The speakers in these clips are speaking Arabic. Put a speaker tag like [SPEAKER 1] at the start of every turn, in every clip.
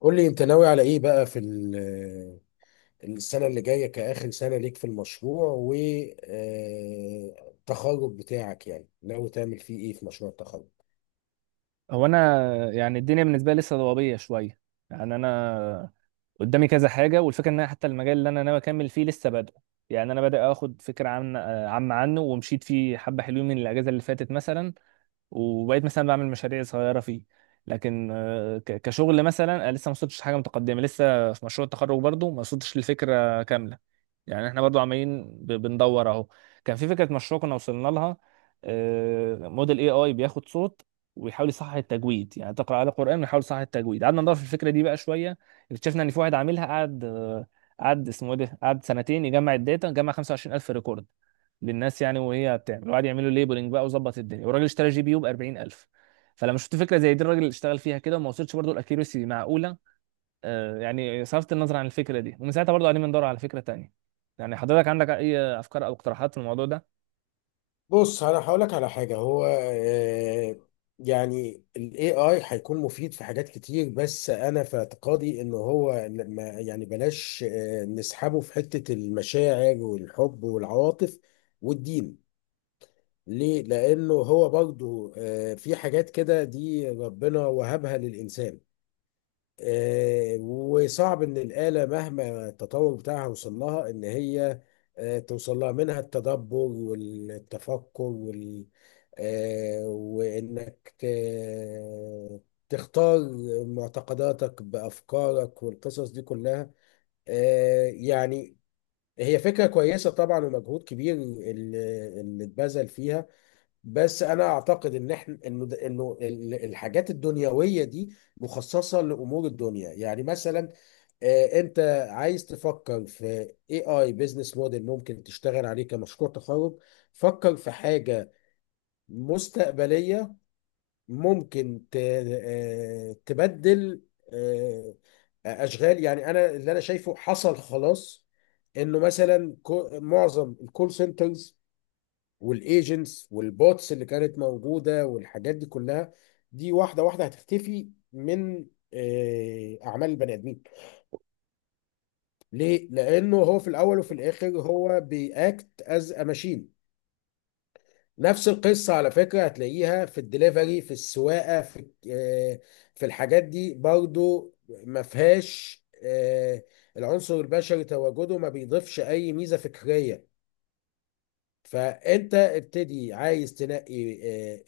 [SPEAKER 1] قول لي انت ناوي على ايه بقى السنة اللي جاية كآخر سنة ليك في المشروع والتخرج بتاعك، يعني ناوي تعمل فيه ايه في مشروع التخرج؟
[SPEAKER 2] هو انا يعني الدنيا بالنسبه لي لسه ضبابيه شويه. يعني انا قدامي كذا حاجه، والفكره ان انا حتى المجال اللي انا ناوي اكمل فيه لسه بادئ. يعني انا بادئ اخد فكره عامه عنه، ومشيت فيه حبه حلوين من الاجازه اللي فاتت مثلا، وبقيت مثلا بعمل مشاريع صغيره فيه. لكن كشغل مثلا أنا لسه ما وصلتش حاجه متقدمه، لسه في مشروع التخرج برضه ما وصلتش للفكره كامله. يعني احنا برضو عمالين بندور اهو. كان في فكره مشروع كنا وصلنا لها. موديل اي اي بياخد صوت ويحاول يصحح التجويد، يعني تقرا على قران ويحاول يصحح التجويد. قعدنا ندور في الفكره دي بقى شويه. اكتشفنا ان في واحد عاملها، قعد اسمه ايه ده، قعد سنتين يجمع الداتا، جمع 25000 ريكورد للناس، يعني وهي بتعمل، وقعد يعملوا ليبلنج بقى وظبط الدنيا، والراجل اشترى جي بي يو ب 40000. فلما شفت فكره زي دي الراجل اشتغل فيها كده وما وصلش برضه الاكيرسي معقوله. يعني صرفت النظر عن الفكره دي، ومن ساعتها برضو قاعدين بندور على فكره تانية. يعني حضرتك عندك اي افكار او اقتراحات في الموضوع ده؟
[SPEAKER 1] بص انا هقولك على حاجة. هو آه، يعني ال AI هيكون مفيد في حاجات كتير، بس انا في اعتقادي ان هو لما يعني بلاش نسحبه في حتة المشاعر والحب والعواطف والدين. ليه؟ لأنه هو برضه في حاجات كده دي ربنا وهبها للإنسان. وصعب إن الآلة مهما التطور بتاعها وصل لها إن هي توصل لها، منها التدبر والتفكر وال آه، وإنك تختار معتقداتك بأفكارك والقصص دي كلها. يعني هي فكرة كويسة طبعا، ومجهود كبير اللي اتبذل فيها. بس انا اعتقد ان احنا انه ده- انه ال- الحاجات الدنيويه دي مخصصه لامور الدنيا. يعني مثلا انت عايز تفكر في اي اي بزنس موديل ممكن تشتغل عليه كمشروع تخرج، فكر في حاجه مستقبليه ممكن تبدل آه، اشغال. يعني انا اللي انا شايفه حصل خلاص، انه مثلا معظم الكول سنترز والايجنتس والبوتس اللي كانت موجوده والحاجات دي كلها، دي واحده واحده هتختفي من اعمال البني ادمين. ليه؟ لانه هو في الاول وفي الاخر هو بياكت از ماشين. نفس القصه على فكره هتلاقيها في الدليفري، في السواقه، آه، في الحاجات دي برضو. ما فيهاش العنصر البشري، تواجده ما بيضيفش اي ميزه فكريه. فانت ابتدي عايز تنقي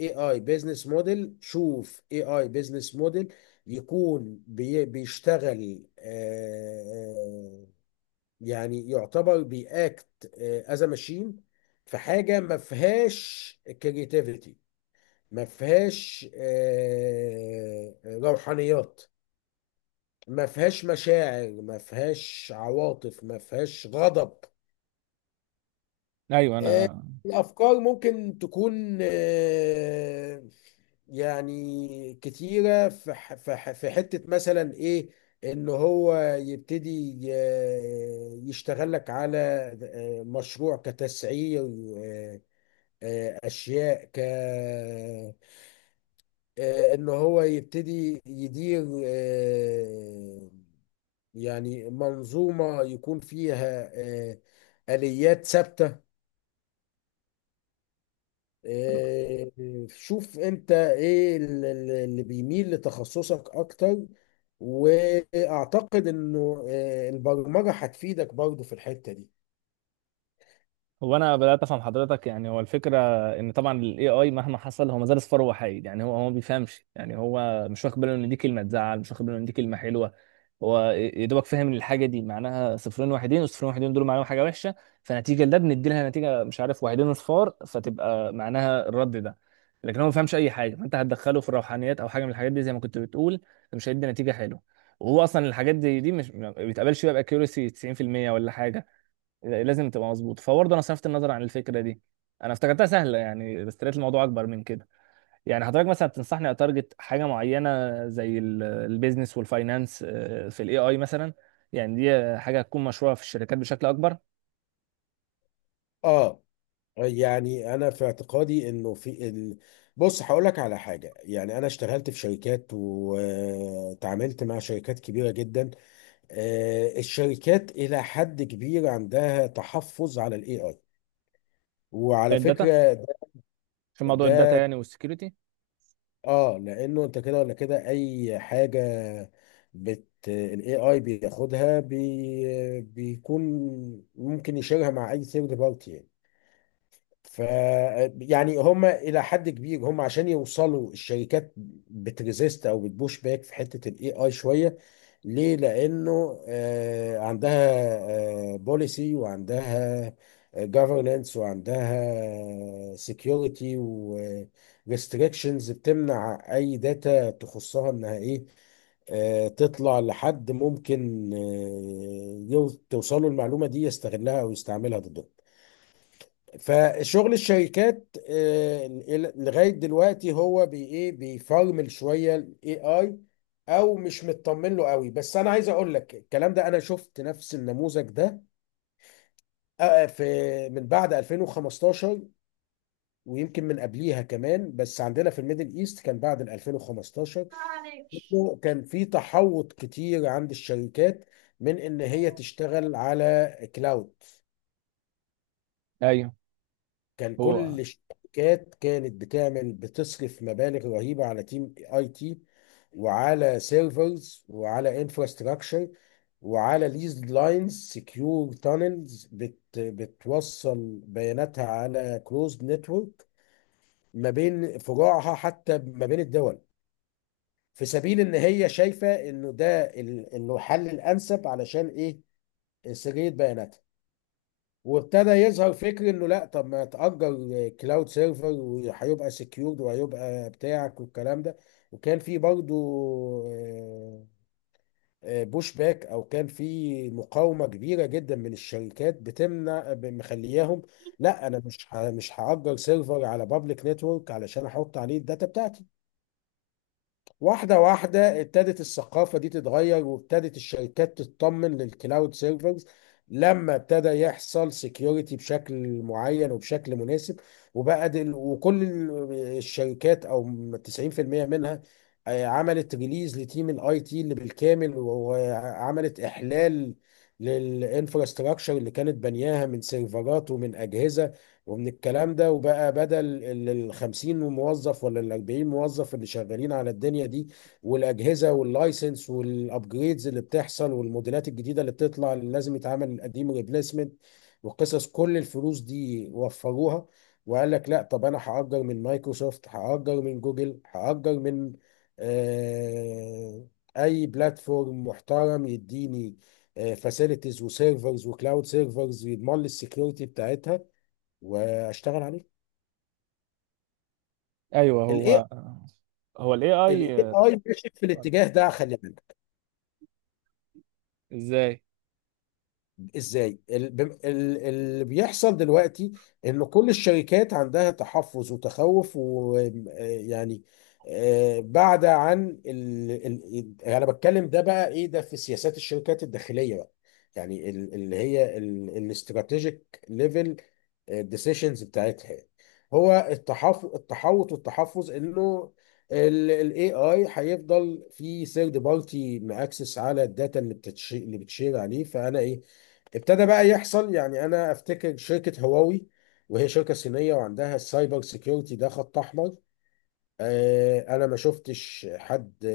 [SPEAKER 1] اي اي بيزنس موديل، شوف اي اي بيزنس موديل يكون بيشتغل، يعني يعتبر بياكت از ماشين، في حاجه ما فيهاش كرياتيفيتي، ما فيهاش روحانيات، ما فيهاش مشاعر، ما فيهاش عواطف، ما فيهاش غضب.
[SPEAKER 2] ايوه،
[SPEAKER 1] آه،
[SPEAKER 2] انا.
[SPEAKER 1] الأفكار ممكن تكون يعني كتيرة في حتة مثلا إيه، إن هو يبتدي يشتغل لك على مشروع كتسعير، آه، أشياء ك آه، إن هو يبتدي يدير يعني منظومة يكون فيها آه، آليات ثابتة. آه، شوف انت ايه اللي بيميل لتخصصك اكتر، واعتقد انه البرمجة هتفيدك برضو في الحتة دي.
[SPEAKER 2] هو انا بدات افهم حضرتك، يعني هو الفكره ان طبعا الاي اي مهما حصل هو ما زال صفر وحيد. يعني هو ما بيفهمش، يعني هو مش واخد باله ان دي كلمه تزعل، مش واخد باله ان دي كلمه حلوه. هو يا دوبك فاهم ان الحاجه دي معناها صفرين واحدين، والصفرين واحدين دول معناهم حاجه وحشه. فنتيجه لده بندي لها نتيجه، مش عارف، واحدين اصفار، فتبقى معناها الرد ده. لكن هو ما فهمش اي حاجه، فانت هتدخله في الروحانيات او حاجه من الحاجات دي زي ما كنت بتقول، فمش هيدي نتيجه حلوه. وهو اصلا الحاجات دي مش ما بيتقبلش بقى باكيورسي 90% ولا حاجه، لازم تبقى مظبوط. فبرضه انا صرفت النظر عن الفكره دي. انا افتكرتها سهله يعني، بس لقيت الموضوع اكبر من كده. يعني حضرتك مثلا بتنصحني اتارجت حاجه معينه زي البيزنس والفاينانس، في الاي اي مثلا؟ يعني دي حاجه هتكون مشروعه في الشركات بشكل اكبر.
[SPEAKER 1] اه، يعني انا في اعتقادي انه في ال... بص هقول لك على حاجه، يعني انا اشتغلت في شركات وتعاملت مع شركات كبيره جدا. الشركات الى حد كبير عندها تحفظ على الاي اي، وعلى
[SPEAKER 2] الداتا،
[SPEAKER 1] فكره
[SPEAKER 2] في موضوع
[SPEAKER 1] ده.
[SPEAKER 2] الداتا يعني، والسكيورتي.
[SPEAKER 1] اه، لانه انت كده ولا كده اي حاجه بت الاي اي بياخدها بيكون ممكن يشيرها مع اي ثيرد بارتي يعني. ف يعني هم الى حد كبير، هم عشان يوصلوا الشركات بتريزيست او بتبوش باك في حته الاي اي شويه. ليه؟ لأنه عندها بوليسي، وعندها governance، وعندها security، و restrictions بتمنع أي داتا تخصها إنها إيه، تطلع لحد ممكن توصله المعلومة دي يستغلها أو يستعملها ضده. فشغل الشركات لغايه دلوقتي هو بي ايه بيفرمل شويه الاي اي، او مش مطمن له قوي. بس انا عايز اقول لك الكلام ده، انا شفت نفس النموذج ده في من بعد 2015، ويمكن من قبليها كمان، بس عندنا في الميدل ايست كان بعد ال 2015. إنه كان في تحوط كتير عند الشركات من ان هي تشتغل على كلاود.
[SPEAKER 2] ايوه،
[SPEAKER 1] كان
[SPEAKER 2] هو.
[SPEAKER 1] كل الشركات كانت بتعمل بتصرف مبالغ رهيبة على تيم اي تي، وعلى سيرفرز، وعلى انفراستراكشر، وعلى ليز لاينز سكيور تانلز بت بتوصل بياناتها على كلوزد نتورك ما بين فروعها، حتى ما بين الدول، في سبيل ان هي شايفة انه انه الحل الانسب علشان ايه، سرية بياناتها. وابتدى يظهر فكر انه لا طب ما تأجر كلاود سيرفر وهيبقى سكيورد وهيبقى بتاعك والكلام ده. وكان في برضه بوش باك، او كان في مقاومه كبيره جدا من الشركات بتمنع مخلياهم، لا انا مش هأجر سيرفر على بابليك نتورك علشان احط عليه الداتا بتاعتي. واحدة واحدة ابتدت الثقافة دي تتغير، وابتدت الشركات تطمن للكلاود سيرفرز لما ابتدى يحصل سكيورتي بشكل معين وبشكل مناسب، وبقى دل وكل الشركات، او 90% منها عملت ريليز لتيم الاي تي اللي بالكامل، وعملت احلال للانفراستراكشر اللي كانت بنياها من سيرفرات ومن اجهزة ومن الكلام ده. وبقى بدل ال 50 موظف ولا ال 40 موظف اللي شغالين على الدنيا دي والاجهزه واللايسنس والابجريدز اللي بتحصل والموديلات الجديده اللي بتطلع اللي لازم يتعمل القديم ريبليسمنت وقصص كل الفلوس دي، وفروها. وقال لك لا طب انا هاجر من مايكروسوفت، هاجر من جوجل، هاجر من آه، اي بلاتفورم محترم يديني فاسيلتيز وسيرفرز وكلاود سيرفرز يضمن لي السكيورتي بتاعتها، واشتغل عليه.
[SPEAKER 2] ايوه،
[SPEAKER 1] الاي
[SPEAKER 2] هو الاي اي.
[SPEAKER 1] الاي اي ماشي في الاتجاه ده، خلي بالك.
[SPEAKER 2] ازاي؟
[SPEAKER 1] ازاي؟ اللي بيحصل دلوقتي ان كل الشركات عندها تحفظ وتخوف، ويعني بعد عن انا بتكلم ده بقى ايه ده، في سياسات الشركات الداخليه بقى، يعني اللي هي الاستراتيجيك ليفل الديسيشنز بتاعتها. هو التحوط والتحفظ انه الاي اي هيفضل في ثيرد بارتي ماكسس على الداتا اللي بتشير عليه. فانا ايه، ابتدى بقى يحصل. يعني انا افتكر شركه هواوي، وهي شركه صينيه وعندها السايبر سيكيورتي ده خط احمر. انا ما شفتش حد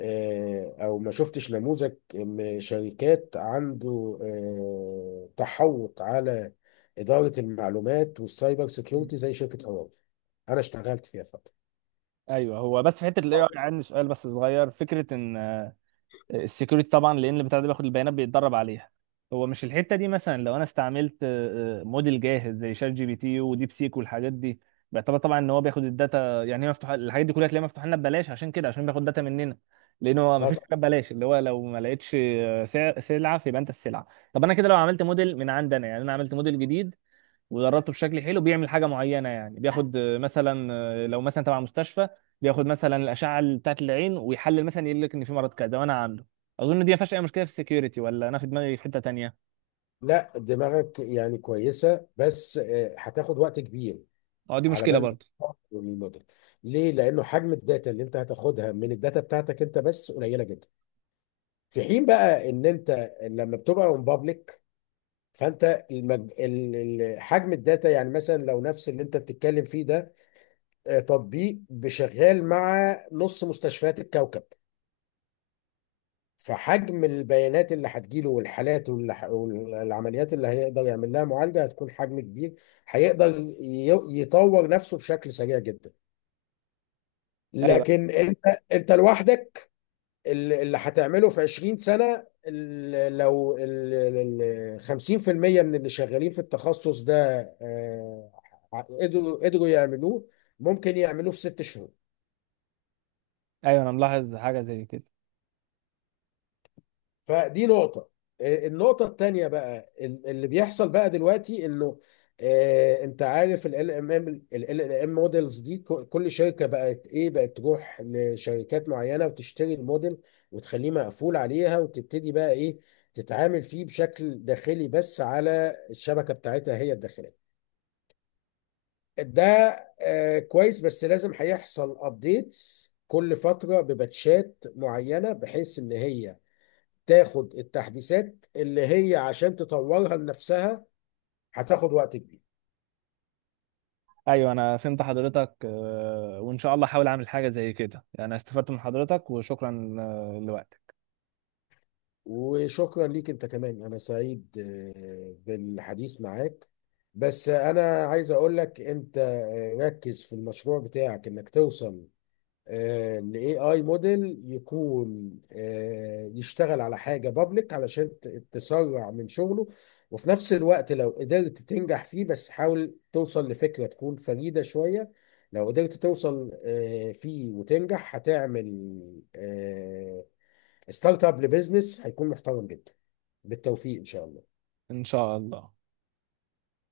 [SPEAKER 1] او ما شفتش نموذج شركات عنده تحوط على اداره المعلومات والسايبر
[SPEAKER 2] مم.
[SPEAKER 1] سيكيورتي زي شركه هواوي. انا اشتغلت فيها فتره.
[SPEAKER 2] ايوه، هو بس في حته الاي
[SPEAKER 1] آه،
[SPEAKER 2] اي عندي سؤال بس صغير، فكره ان السكيورتي طبعا، لان البتاع ده بياخد البيانات بيتدرب عليها، هو مش الحته دي مثلا لو انا استعملت موديل جاهز زي شات جي بي تي وديب سيك والحاجات دي، بيعتبر طبعا ان هو بياخد الداتا. يعني هي مفتوحه، الحاجات دي كلها تلاقيها مفتوحه لنا ببلاش، عشان كده، عشان بياخد داتا مننا، لان هو ما
[SPEAKER 1] اه
[SPEAKER 2] فيش
[SPEAKER 1] طبعا.
[SPEAKER 2] حاجه ببلاش، اللي هو لو ما لقيتش سلعه فيبقى انت السلعه. طب انا كده لو عملت موديل من عندنا، يعني انا عملت موديل جديد ودربته بشكل حلو بيعمل حاجه معينه، يعني بياخد مثلا، لو مثلا تبع مستشفى، بياخد مثلا الاشعه بتاعت العين ويحلل، مثلا يقول لك ان في مرض كذا وانا عامله. اظن دي ما فيهاش اي مشكله في السكيورتي، ولا انا في دماغي في حته تانية؟
[SPEAKER 1] لا دماغك يعني كويسه، بس هتاخد وقت كبير
[SPEAKER 2] اه، دي
[SPEAKER 1] على
[SPEAKER 2] مشكله
[SPEAKER 1] بال ما
[SPEAKER 2] برضه.
[SPEAKER 1] تطور الموديل. ليه؟ لانه حجم الداتا اللي انت هتاخدها من الداتا بتاعتك انت بس قليله جدا، في حين بقى ان انت لما بتبقى اون، فانت حجم الداتا، يعني مثلا لو نفس اللي انت بتتكلم فيه ده تطبيق بشغال مع نص مستشفيات الكوكب، فحجم البيانات اللي هتجيله والحالات والعمليات اللي هيقدر يعمل لها معالجة هتكون حجم كبير، هيقدر يطور نفسه بشكل سريع جدا.
[SPEAKER 2] ايوه.
[SPEAKER 1] لكن انت لوحدك، اللي هتعمله في 20 سنة، لو 50% من اللي شغالين في التخصص ده آه، قدروا يعملوه، ممكن يعملوه في ست شهور.
[SPEAKER 2] ايوه، انا ملاحظ حاجه زي كده.
[SPEAKER 1] فدي نقطة. النقطة التانية بقى، اللي بيحصل بقى دلوقتي انه انت عارف ال ام موديلز دي، كل شركة بقت ايه، بقت تروح لشركات معينة وتشتري الموديل وتخليه مقفول عليها، وتبتدي بقى ايه، تتعامل فيه بشكل داخلي بس على الشبكة بتاعتها هي الداخلية ده. كويس، بس لازم هيحصل ابديتس كل فترة بباتشات معينة بحيث ان هي تاخد التحديثات اللي هي عشان تطورها لنفسها، هتاخد وقت كبير.
[SPEAKER 2] ايوه، انا فهمت حضرتك. وان شاء الله احاول اعمل حاجه زي كده، يعني استفدت من حضرتك. وشكرا لوقتك.
[SPEAKER 1] وشكرا ليك انت كمان، انا سعيد بالحديث معاك. بس انا عايز اقول لك انت ركز في المشروع بتاعك، انك توصل الاي اي موديل يكون يشتغل على حاجه بابليك علشان تسرع من شغله، وفي نفس الوقت لو قدرت تنجح فيه. بس حاول توصل لفكره تكون فريده شويه، لو قدرت توصل فيه وتنجح، هتعمل ستارت اب لبزنس هيكون محترم جدا. بالتوفيق ان شاء الله.
[SPEAKER 2] ان شاء الله.